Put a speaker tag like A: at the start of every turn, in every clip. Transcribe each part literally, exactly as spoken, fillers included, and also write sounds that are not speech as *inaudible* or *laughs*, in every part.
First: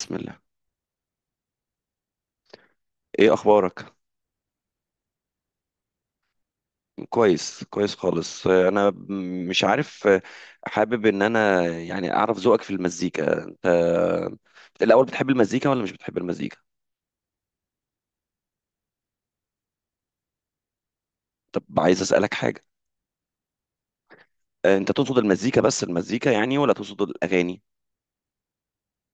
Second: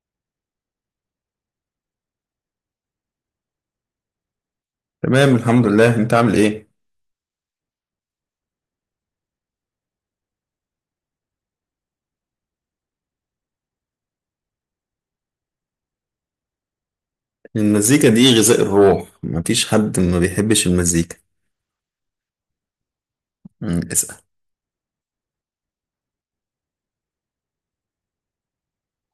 A: بسم الله. ايه اخبارك؟
B: تمام، الحمد لله. انت عامل ايه؟
A: كويس كويس خالص، آه، انا م- مش عارف. آه، حابب ان انا يعني اعرف ذوقك في المزيكا. انت الاول بتحب المزيكا ولا مش بتحب المزيكا؟
B: المزيكا دي غذاء الروح، مفيش حد ما بيحبش المزيكا.
A: طب عايز اسالك حاجه.
B: مم، اسأل.
A: آه، انت تقصد المزيكا بس، المزيكا يعني، ولا تقصد الاغاني؟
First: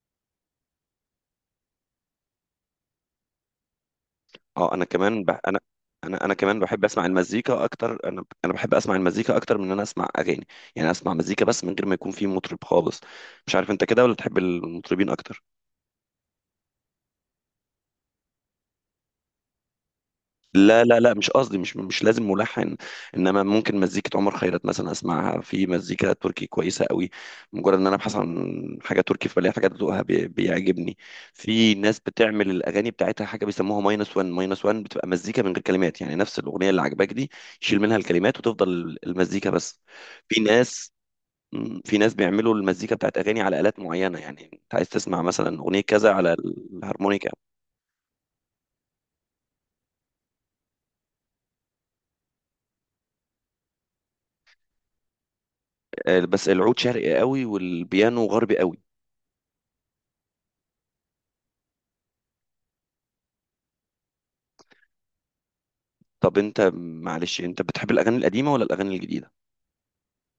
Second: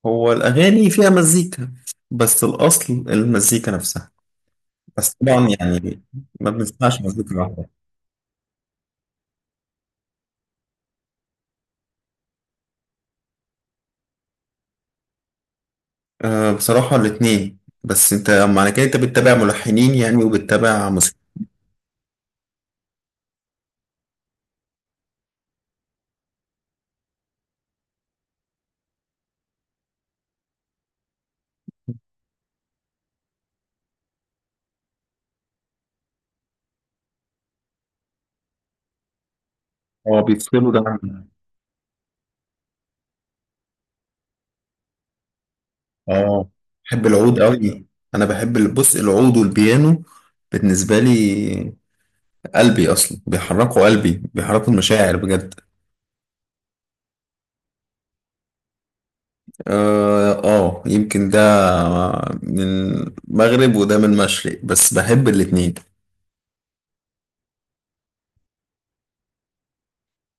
B: هو الاغاني فيها مزيكا. بس الاصل المزيكا نفسها.
A: اه، انا
B: بس
A: كمان ب...
B: طبعا
A: انا
B: يعني،
A: انا انا
B: ما
A: كمان بحب
B: بنسمعش
A: اسمع
B: مزيكا
A: المزيكا
B: واحدة.
A: اكتر. انا انا بحب اسمع المزيكا اكتر من ان انا اسمع اغاني. يعني اسمع مزيكا بس من غير ما يكون في مطرب خالص. مش عارف انت كده، ولا تحب المطربين اكتر؟
B: أه بصراحة الاتنين، بس انت معنى كده انت بتتابع ملحنين يعني
A: لا
B: وبتتابع
A: لا لا،
B: موسيقى.
A: مش قصدي مش مش لازم ملحن. انما ممكن مزيكة عمر خيرت مثلا اسمعها. في مزيكة تركي كويسة قوي. مجرد ان انا ابحث عن حاجة تركي فبلاقي حاجة ذوقها بي- بيعجبني. في ناس بتعمل الاغاني بتاعتها حاجة بيسموها ماينس واحد ماينس واحد، بتبقى مزيكة من غير كلمات. يعني نفس الاغنية اللي عجباك دي يشيل منها الكلمات وتفضل المزيكة بس.
B: اه
A: في
B: بيفصلوا ده
A: ناس
B: عن.
A: مم، في ناس بيعملوا المزيكا بتاعت اغاني على الات معينه. يعني انت عايز تسمع مثلا اغنيه كذا على
B: اه بحب
A: الهارمونيكا.
B: العود قوي. انا بحب ال- بص، العود والبيانو. بالنسبة لي، قلبي اصلا بيحركوا قلبي، بيحركوا المشاعر بجد.
A: آه، بس العود شرقي قوي والبيانو غربي قوي.
B: اه، آه، يمكن ده من مغرب وده من مشرق بس بحب الاتنين.
A: طب انت معلش، انت بتحب الاغاني القديمه ولا الاغاني الجديده؟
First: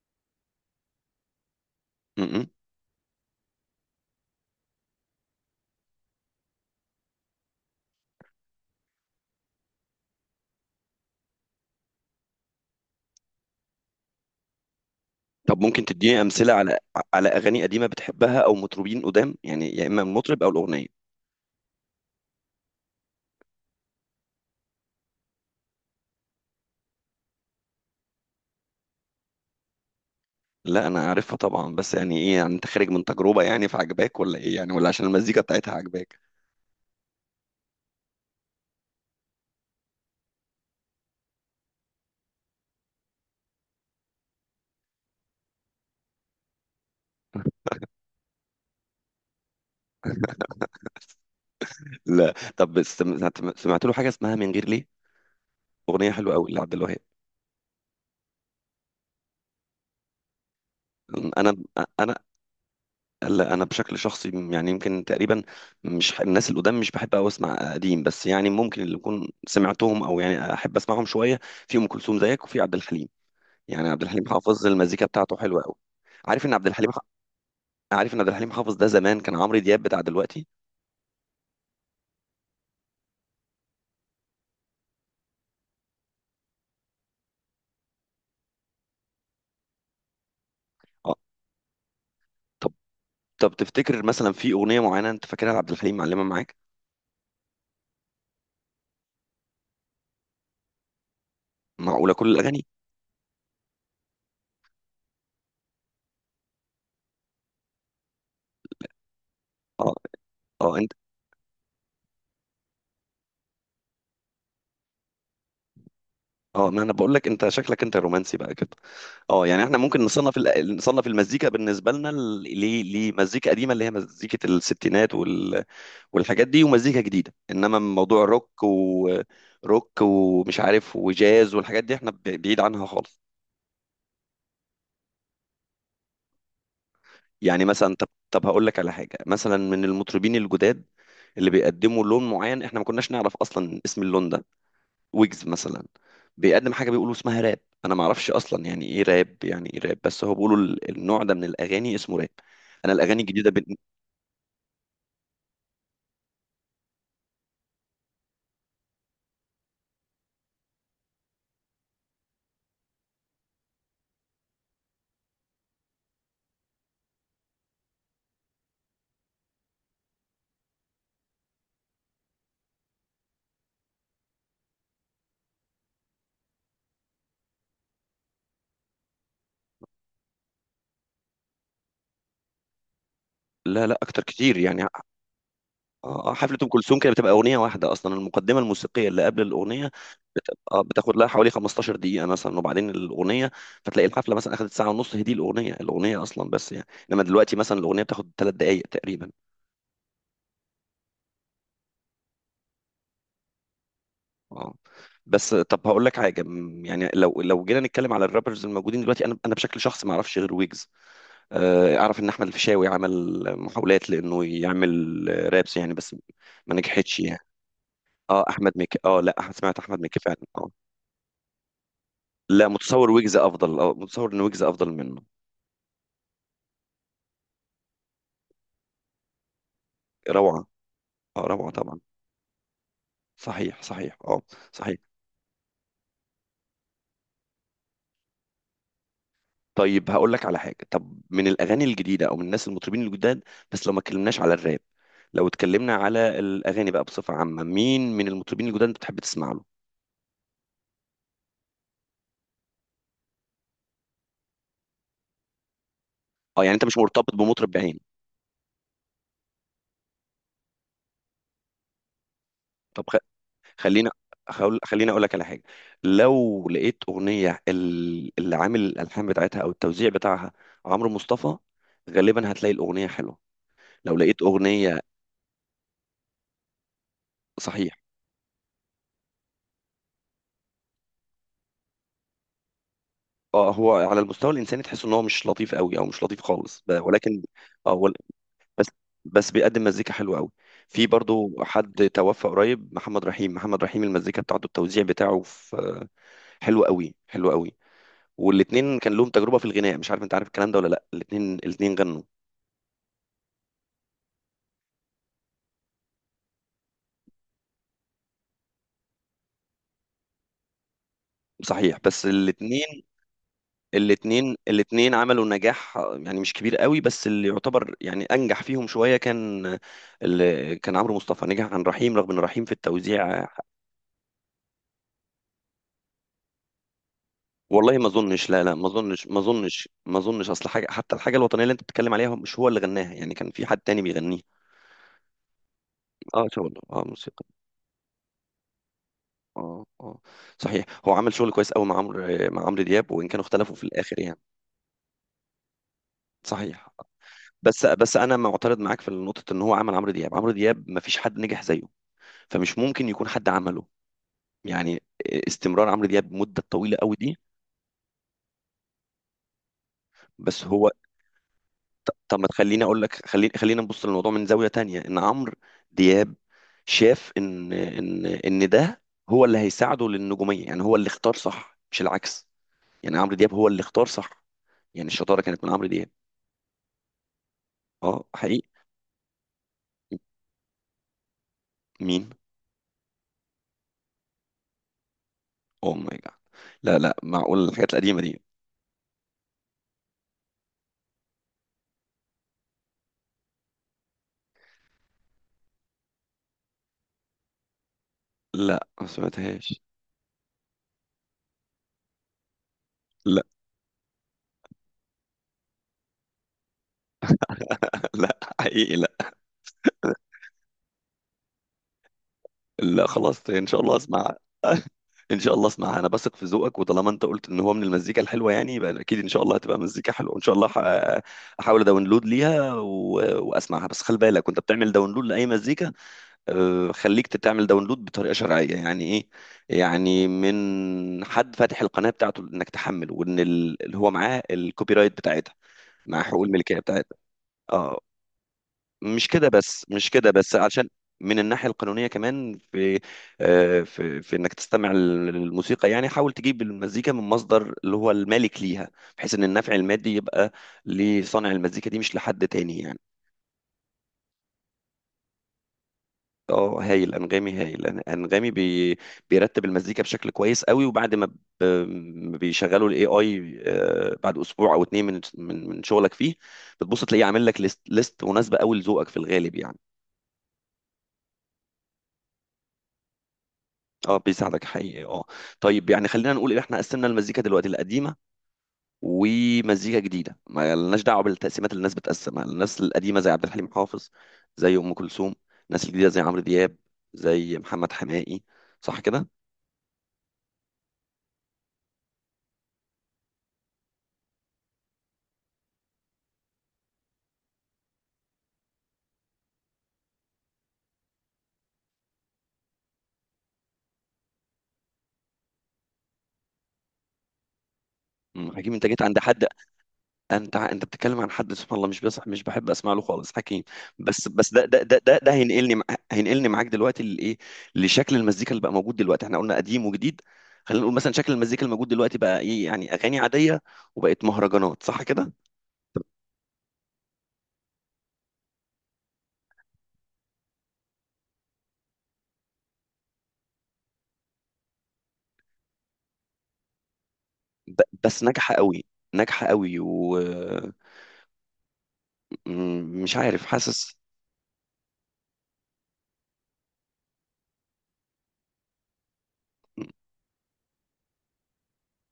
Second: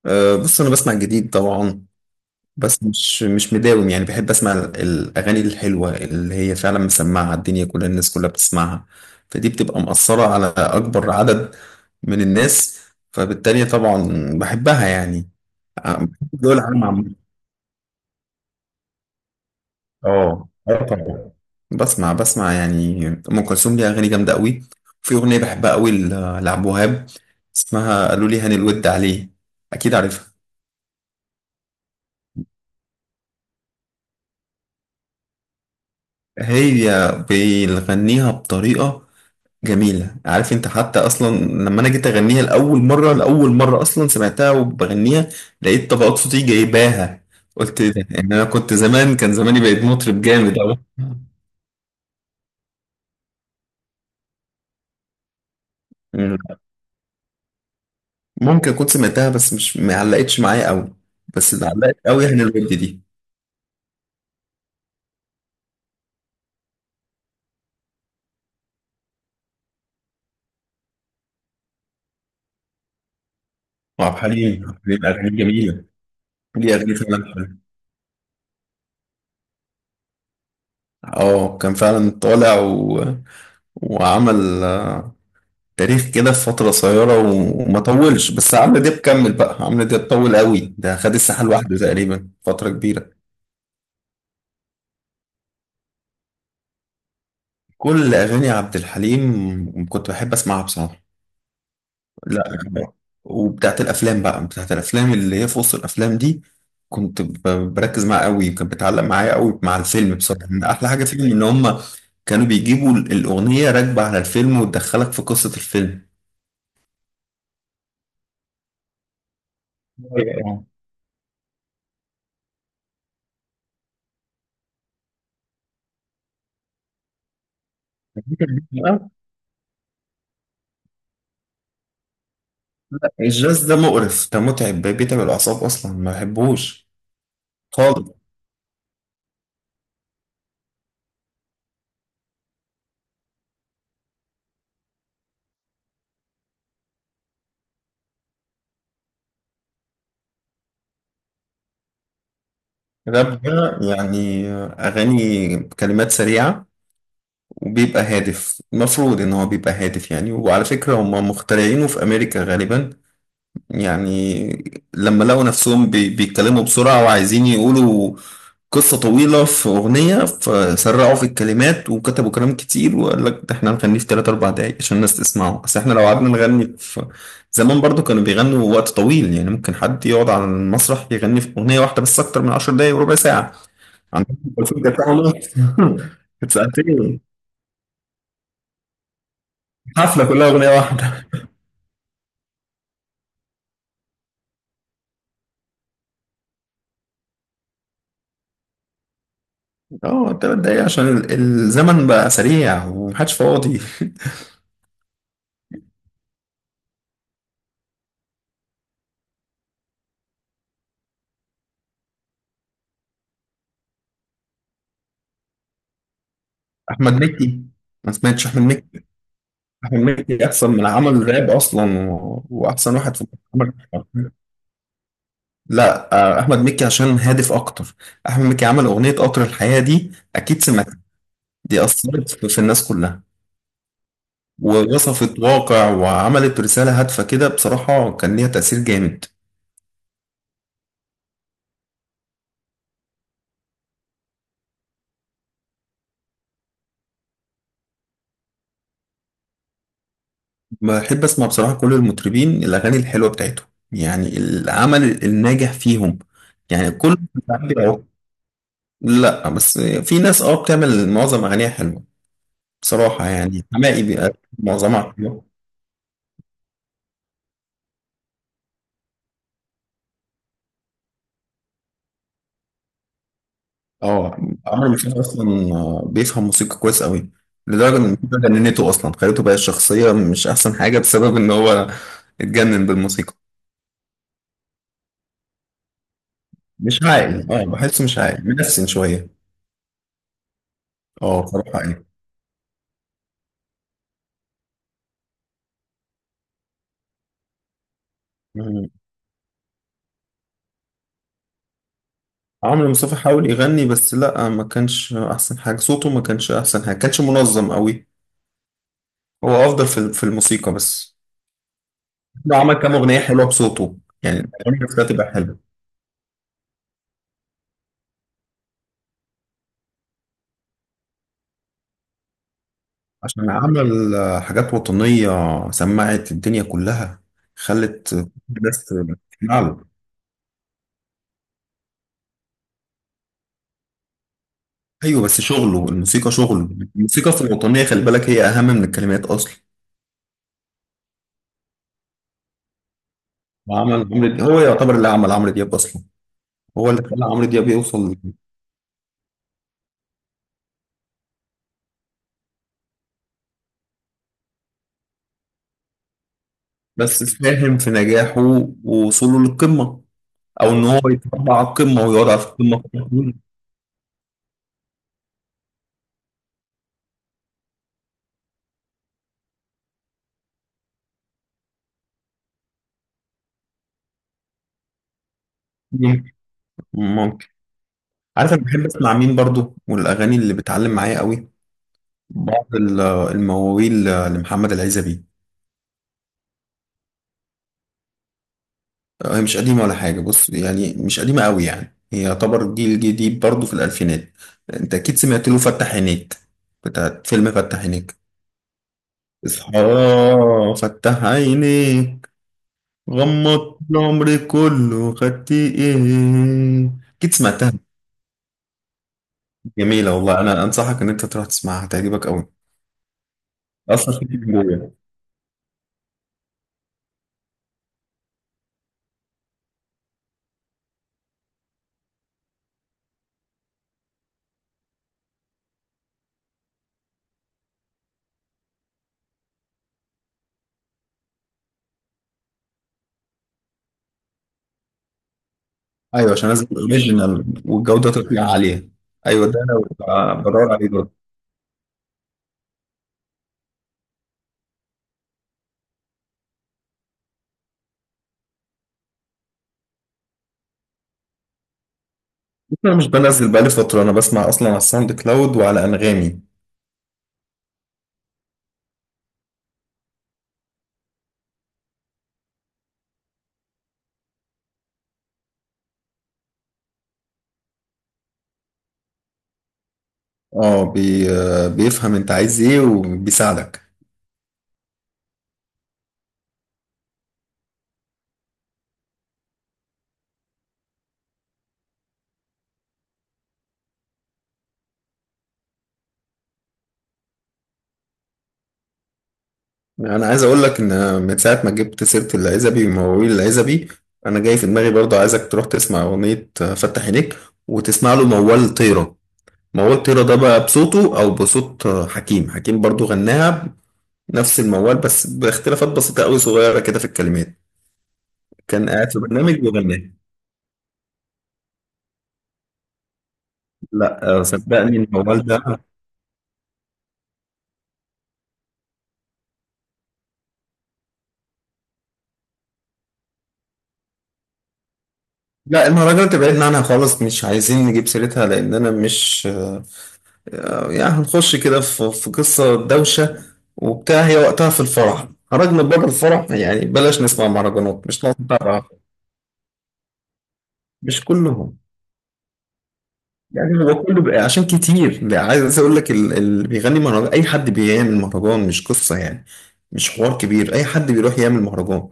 B: أه بص، انا بسمع جديد طبعا.
A: م-م.
B: بس مش مش مداوم، يعني بحب اسمع ال- الاغاني الحلوه اللي هي فعلا مسمعه الدنيا كلها، الناس كلها بتسمعها. فدي بتبقى مأثره على اكبر عدد من الناس، فبالتالي طبعا بحبها يعني.
A: طب ممكن
B: آه، بحب
A: تديني امثله
B: دول
A: على
B: العالم عامة.
A: على اغاني قديمه بتحبها او مطربين قدام، يعني يا اما المطرب
B: اه
A: او
B: اه
A: الاغنيه.
B: طبعا. بسمع بسمع يعني ام كلثوم ليها اغاني جامده قوي. في اغنيه بحبها قوي ل- لعبد الوهاب، اسمها قالوا لي هاني الود عليه، اكيد عارفها.
A: لا، انا عارفها طبعا، بس يعني ايه يعني، انت خارج من تجربه يعني فعجباك، ولا ايه يعني، ولا عشان المزيكا بتاعتها عجباك؟
B: هي بيغنيها بطريقه جميله. عارف انت حتى اصلا لما انا جيت اغنيها لاول مره، لاول مره اصلا سمعتها وبغنيها لقيت طبقات صوتي جايباها، قلت ايه ده يعني؟ انا كنت زمان، كان زماني بقيت مطرب جامد قوي.
A: لا، طب سمعت, سمعت له حاجه اسمها من غير ليه؟ اغنيه حلوه قوي لعبد الوهاب.
B: ممكن كنت سمعتها بس مش ما علقتش معايا قوي.
A: انا
B: بس اللي علقت
A: انا
B: قوي هنا الود دي.
A: لا، انا بشكل شخصي، م- يعني يمكن تقريبا، مش ح- الناس القدام مش بحب أوي اسمع قديم، بس يعني ممكن اللي اكون سمعتهم او يعني احب اسمعهم شويه، في ام كلثوم زيك، وفي عبد الحليم. يعني عبد
B: وعبد
A: الحليم
B: الحليم،
A: حافظ
B: عبد الحليم
A: المزيكا بتاعته
B: اغاني
A: حلوه قوي.
B: جميله.
A: عارف ان عبد
B: ليه
A: الحليم
B: اغاني
A: ح-
B: فعلا حلوه.
A: عارف ان عبد الحليم حافظ ده زمان كان عمرو دياب بتاع دلوقتي.
B: اه كان فعلا طالع و... وعمل، آه، تاريخ كده في فتره قصيره و... وما طولش. بس عمرو دياب كمل، بقى عمرو دياب طول قوي، ده خد
A: اه.
B: الساحه لوحده تقريبا فتره
A: طب
B: كبيره.
A: طب تفتكر مثلا في اغنيه معينه انت فاكرها لعبد الحليم معلمه معاك؟
B: كل اغاني عبد الحليم كنت بحب اسمعها بصراحه.
A: معقوله كل
B: لا.
A: الاغاني؟
B: وبتاعت الافلام بقى بتاعت الافلام اللي هي في وسط الافلام دي، كنت ب- بركز معاها قوي، كانت بتعلق معايا قوي مع
A: اه
B: الفيلم. بصراحه من
A: اه،
B: احلى
A: انت.
B: حاجه فيهم ان هم كانوا بيجيبوا ال- الاغنيه راكبه على الفيلم وتدخلك في قصه الفيلم.
A: اه، ما انا بقول لك، انت شكلك انت رومانسي بقى كده. اه، يعني احنا ممكن نصنف
B: أيوة.
A: ال- نصنف المزيكا بالنسبه لنا ل- ل- لمزيكا قديمه اللي هي مزيكه الستينات وال... والحاجات دي، ومزيكا جديده. انما موضوع الروك
B: لا
A: وروك ومش عارف وجاز والحاجات دي احنا ب- بعيد عنها خالص.
B: الجاز ده مقرف، ده متعب، بيتعب الاعصاب اصلا، ما بحبوش
A: يعني مثلا، طب
B: خالص.
A: طب هقول لك على حاجه مثلا من المطربين الجداد، اللي بيقدموا لون معين احنا ما كناش نعرف اصلا اسم اللون ده. ويجز مثلا بيقدم حاجه بيقولوا اسمها راب. انا ما اعرفش اصلا يعني ايه راب، يعني ايه راب. بس هو بيقولوا ال- النوع ده من الاغاني اسمه راب. انا الاغاني
B: الراب
A: الجديده.
B: ده يعني اغاني كلمات سريعه، وبيبقى هادف، المفروض ان هو بيبقى هادف يعني. وعلى فكره هم مخترعينه في امريكا غالبا، يعني لما لقوا نفسهم بي- بيتكلموا بسرعة، وعايزين يقولوا قصة طويلة في أغنية، فسرعوا في الكلمات وكتبوا كلام كتير. وقال لك ده احنا هنغنيه في تلات أربع دقايق عشان الناس تسمعه، بس احنا لو قعدنا نغني في زمان برضو كانوا بيغنوا وقت طويل. يعني ممكن حد يقعد على المسرح يغني في أغنية واحدة بس أكتر من عشر دقايق وربع ساعة.
A: لا لا، اكتر
B: عندهم
A: كتير يعني.
B: كلثوم كانت ساعة ونص *laughs*
A: آه،
B: كانت
A: حفله ام كلثوم كده
B: ساعتين،
A: بتبقى اغنيه واحده اصلا. المقدمه الموسيقيه اللي قبل الاغنيه
B: حفلة
A: بت-
B: كلها أغنية
A: آه، بتاخد
B: واحدة.
A: لها حوالي 15 دقيقه مثلا، وبعدين الاغنيه. فتلاقي الحفله مثلا اخذت ساعه ونص، هي دي الاغنيه الاغنيه اصلا بس يعني. انما دلوقتي مثلا الاغنيه بتاخد ثلاث دقائق تقريبا.
B: اه تلات دقايق عشان ال- الزمن بقى سريع ومحدش فاضي.
A: اه. بس طب هقول لك حاجه، م، يعني لو لو جينا نتكلم على الرابرز الموجودين دلوقتي، انا انا بشكل شخصي ما اعرفش غير ويجز. آه، اعرف ان احمد الفيشاوي عمل محاولات لانه يعمل آه، رابس يعني، بس ما
B: احمد
A: نجحتش يعني.
B: مكي، ما
A: اه،
B: سمعتش احمد
A: احمد مكي.
B: مكي.
A: اه، لا، أح- سمعت
B: احمد
A: احمد مكي فعلا،
B: مكي
A: اه.
B: احسن من عمل راب اصلا، و...
A: لا،
B: واحسن
A: متصور
B: واحد في
A: ويجز
B: عمل.
A: افضل، اه، متصور ان ويجز افضل منه.
B: لا، آه، احمد مكي عشان هادف اكتر. احمد مكي عمل اغنيه قطر الحياه دي،
A: روعه.
B: اكيد سمعت.
A: اه، روعه
B: دي
A: طبعا.
B: اثرت في في الناس كلها،
A: صحيح صحيح، اه. صحيح.
B: ووصفت واقع وعملت رساله هادفه كده، بصراحه كان ليها تاثير جامد.
A: طيب هقول لك على حاجه، طب من الاغاني الجديده او من الناس المطربين الجداد، بس لو ما اتكلمناش على الراب. لو اتكلمنا على الاغاني بقى بصفه عامه، مين من المطربين الجداد انت بتحب تسمع له؟
B: بحب اسمع بصراحه كل المطربين، الاغاني الحلوه بتاعتهم يعني العمل الناجح فيهم.
A: اه، يعني انت
B: يعني
A: مش
B: كل،
A: مرتبط بمطرب بعينه.
B: لا بس في ناس اه بتعمل معظم اغانيها حلوه.
A: طب
B: بصراحة يعني حماقي
A: خلينا،
B: بيبقى
A: هقول خليني
B: معظمها
A: اقول لك على
B: حلوة.
A: حاجه. لو لقيت اغنيه ال- اللي عامل الالحان بتاعتها او التوزيع بتاعها عمرو مصطفى، غالبا هتلاقي الاغنيه حلوه. لو
B: اه
A: لقيت
B: عمرو
A: اغنيه.
B: مشاهد أصلا، آه، بيفهم موسيقى كويس أوي.
A: صحيح.
B: لدرجة إن الموسيقى جننته أصلا، خليته بقى الشخصية مش أحسن حاجة، بسبب إن هو اتجنن بالموسيقى.
A: اه، هو على المستوى الانساني تحس ان هو مش لطيف قوي، او مش لطيف خالص، ب-
B: مش
A: ولكن.
B: عاقل، اه
A: اه،
B: بحسه
A: ول-
B: مش عاقل،
A: بس
B: منفسن شوية.
A: بس بيقدم مزيكا حلوه قوي. في
B: اه
A: برضو
B: بصراحة يعني.
A: حد توفى قريب، محمد رحيم. محمد رحيم المزيكا بتاعته التوزيع بتاعه في، حلو قوي حلو قوي.
B: مم.
A: والاتنين كان لهم تجربه في الغناء. مش عارف انت عارف الكلام ده ولا لا. الاتنين الاتنين غنوا.
B: عمرو مصطفى حاول يغني بس لأ، ما كانش أحسن حاجة صوته، ما كانش أحسن حاجة، كانش منظم أوي. هو أفضل في في الموسيقى بس.
A: صحيح. بس
B: هو عمل كام
A: الاثنين
B: أغنية حلوة بصوته، يعني
A: الاثنين
B: الأغاني بتاعته
A: الاثنين
B: تبقى
A: عملوا
B: حلوة.
A: نجاح يعني مش كبير قوي، بس اللي يعتبر يعني انجح فيهم شويه كان، اللي كان عمرو مصطفى نجح عن رحيم، رغم ان رحيم في التوزيع.
B: عشان عمل، آه، حاجات وطنية سمعت الدنيا كلها،
A: والله ما
B: خلت
A: اظنش، لا لا،
B: الناس
A: ما اظنش ما
B: تسمع له.
A: اظنش ما اظنش. اصل حاجه، حتى الحاجه الوطنيه اللي انت بتتكلم عليها مش هو اللي غناها، يعني كان في حد تاني بيغنيها.
B: أيوة بس شغله الموسيقى
A: اه،
B: شغله،
A: شغل، اه،
B: الموسيقى في
A: موسيقى.
B: الوطنية خلي بالك هي أهم من الكلمات أصلا.
A: اه اه، صحيح، هو عمل شغل كويس قوي مع عمرو، مع عمرو دياب، وان كانوا اختلفوا في
B: وعمل
A: الاخر
B: عمرو
A: يعني.
B: دياب، هو يعتبر اللي عمل عمرو دياب أصلا،
A: صحيح.
B: هو اللي خلى عمرو دياب
A: بس
B: يوصل.
A: بس انا معترض معاك في نقطه ان هو عمل عمرو دياب. عمرو دياب ما فيش حد نجح زيه، فمش ممكن يكون حد عمله يعني. استمرار عمرو دياب مده طويله قوي
B: بس
A: دي.
B: ساهم في نجاحه ووصوله للقمة،
A: بس
B: أو إن
A: هو،
B: هو يتربع على القمة
A: ط- طب
B: ويقعد في
A: ما
B: القمة
A: تخليني اقول
B: فترة
A: لك،
B: طويلة.
A: خلينا خلينا نبص للموضوع من زاويه تانية. ان عمرو دياب شاف ان ان ان ده هو اللي هيساعده للنجوميه. يعني هو اللي اختار صح، مش العكس. يعني عمرو دياب هو اللي اختار صح. يعني الشطاره كانت من عمرو دياب.
B: ممكن، ممكن.
A: اه،
B: عارف أنا
A: حقيقي.
B: بحب أسمع مين برضو والأغاني اللي بتعلم معايا قوي؟
A: مين؟
B: بعض ال- المواويل لمحمد العزبي.
A: اوه ماي جاد. لا لا، معقول الحاجات القديمه دي؟
B: هي مش قديمة ولا حاجة، بص يعني مش قديمة قوي يعني، هي يعتبر جيل جديد برضه في الألفينات. أنت أكيد سمعت له فتح عينيك، بتاعت فيلم فتح عينيك.
A: لا، ما
B: اصحى،
A: سمعتهاش.
B: فتح عينيك،
A: لا
B: غمضت العمر كله خدت إيه. أكيد سمعتها.
A: لا، حقيقي، لا.
B: جميلة والله، أنا أنصحك إن أنت تروح تسمعها هتعجبك قوي،
A: لا، خلاص ان شاء الله
B: أصلا
A: اسمع.
B: في جوه.
A: *laughs* ان شاء الله اسمعها. انا بثق في ذوقك، وطالما انت قلت ان هو من المزيكا الحلوه يعني، يبقى اكيد ان شاء الله هتبقى مزيكا حلوه ان شاء الله. ح- احاول اداونلود ليها و... واسمعها. بس خلي بالك وانت بتعمل داونلود لاي مزيكا، آه، خليك تعمل داونلود بطريقه شرعيه. يعني ايه؟ يعني من حد فاتح القناه بتاعته انك تحمل، وان ال- اللي هو معاه الكوبي رايت بتاعتها، مع
B: أيوه
A: حقوق
B: عشان نازل
A: الملكيه بتاعتها.
B: أوريجينال
A: اه.
B: والجودة تطلع عالية.
A: مش
B: أيوه
A: كده
B: ده
A: بس، مش كده
B: أنا
A: بس،
B: بدور عليه
A: عشان
B: دلوقتي.
A: من الناحية القانونية كمان، في آه، في في انك تستمع للموسيقى، يعني حاول تجيب المزيكا من مصدر اللي هو المالك ليها، بحيث ان النفع المادي يبقى لصانع المزيكا دي مش لحد تاني
B: انا
A: يعني.
B: مش بنزل بقالي فترة، انا بسمع اصلا على الساوند كلاود وعلى انغامي.
A: اه، هايل. انغامي هايل. أن- انغامي بي بيرتب المزيكا بشكل كويس قوي، وبعد ما ب- ما بيشغلوا الاي اي بعد اسبوع او اتنين من من من شغلك فيه، بتبص تلاقيه عامل لك ليست ليست مناسبة قوي لذوقك في الغالب يعني.
B: اه، بي آه، بيفهم انت عايز ايه وبيساعدك.
A: اه، بيساعدك حقيقي، اه. طيب يعني خلينا نقول ان احنا قسمنا المزيكا دلوقتي القديمه ومزيكا جديده، ما لناش دعوه بالتقسيمات اللي الناس بتقسمها. الناس القديمه زي عبد الحليم حافظ، زي ام كلثوم. الناس الجديده زي عمرو دياب، زي محمد حماقي. صح كده؟
B: انا عايز اقول لك ان من ساعة ما جبت سيرة العزبي ومواويل العزبي، انا جاي في دماغي برضه عايزك تروح تسمع اغنية، آه، فتح عينيك، وتسمع له موال طيرة. موال طيرة ده بقى بصوته او بصوت، آه، حكيم. حكيم برضه غناها نفس الموال بس باختلافات بسيطة قوي، صغيرة كده في الكلمات.
A: مم. حكيم؟ انت
B: كان
A: جيت
B: قاعد
A: عند
B: في
A: حد،
B: برنامج وغناها.
A: انت انت بتتكلم عن حد سبحان الله مش بصح، مش بحب اسمع له خالص حكيم. بس
B: لا، آه،
A: بس ده ده
B: صدقني
A: ده ده, ده
B: الموال
A: هينقلني
B: ده.
A: مع... هينقلني معاك دلوقتي لايه، لشكل المزيكا اللي بقى موجود دلوقتي. احنا قلنا قديم وجديد. خلينا نقول مثلا شكل المزيكا الموجود دلوقتي بقى ايه، يعني اغاني عاديه، وبقت مهرجانات، صح كده؟
B: لا المهرجانات تبعدنا عنها خالص، مش عايزين نجيب سيرتها، لان انا مش، آه، يعني هنخش كده في في قصه دوشه وبتاع، هي وقتها في الفرح خرجنا بره الفرح، يعني بلاش نسمع
A: ب...
B: مهرجانات
A: بس
B: مش ناقص
A: ناجحه
B: بقى.
A: قوي، ناجحه قوي.
B: مش كلهم،
A: ومش عارف،
B: يعني
A: حاسس.
B: هو كله بقى عشان كتير ده. عايز اقول لك ال- اللي بيغني مهرجان اي حد بيعمل مهرجان، مش قصه يعني، مش حوار كبير، اي حد بيروح يعمل مهرجان.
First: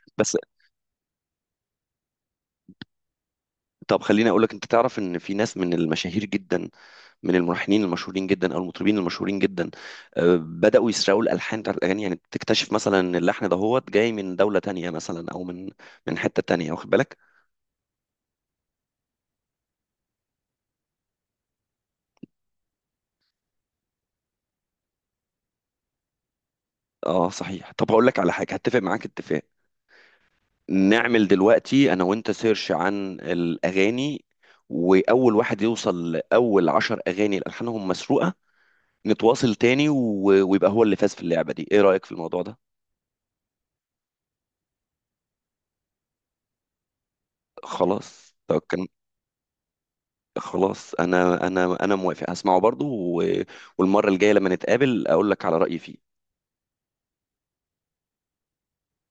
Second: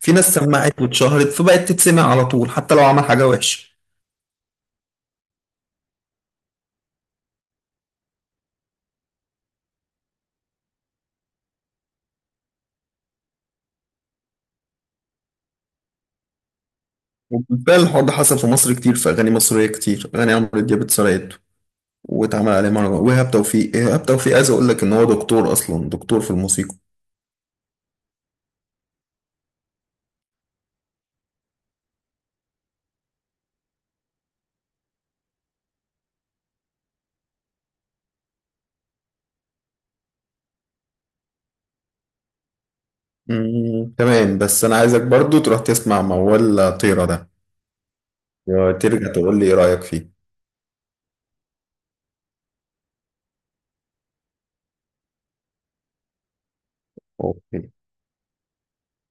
B: في ناس
A: بس
B: سمعت واتشهرت فبقت تتسمع على طول حتى لو عمل حاجه وحشه.
A: طب خليني اقول لك، انت تعرف ان في ناس من المشاهير جدا، من الملحنين المشهورين جدا او المطربين المشهورين جدا، آه، بداوا يسرقوا الالحان بتاعت الاغاني؟ يعني بتكتشف مثلا ان اللحن دهوت جاي من دوله تانية مثلا، او من من حته تانية، واخد بالك؟
B: وبالفعل الحوار ده حصل في مصر كتير، في أغاني مصرية كتير، أغاني عمرو دياب اتسرقت واتعمل عليه مهرجان. وإيهاب توفيق، إيهاب توفيق عايز أقول لك إن هو دكتور أصلا، دكتور في الموسيقى.
A: اه، صحيح. طب هقول لك على حاجه هتفق معاك اتفاق، نعمل دلوقتي انا وانت سيرش عن الاغاني، واول واحد يوصل لاول عشر اغاني الالحانهم مسروقه نتواصل تاني، و- ويبقى هو اللي فاز في اللعبه دي. ايه رايك في الموضوع ده؟
B: مم. تمام، بس أنا عايزك برضو تروح تسمع موال طيرة ده،
A: خلاص، طب.
B: ترجع تقول لي إيه رأيك فيه.
A: خلاص، انا انا انا موافق، هسمعه برضو. و- والمره الجايه لما نتقابل اقول لك على رايي فيه.
B: أوكي.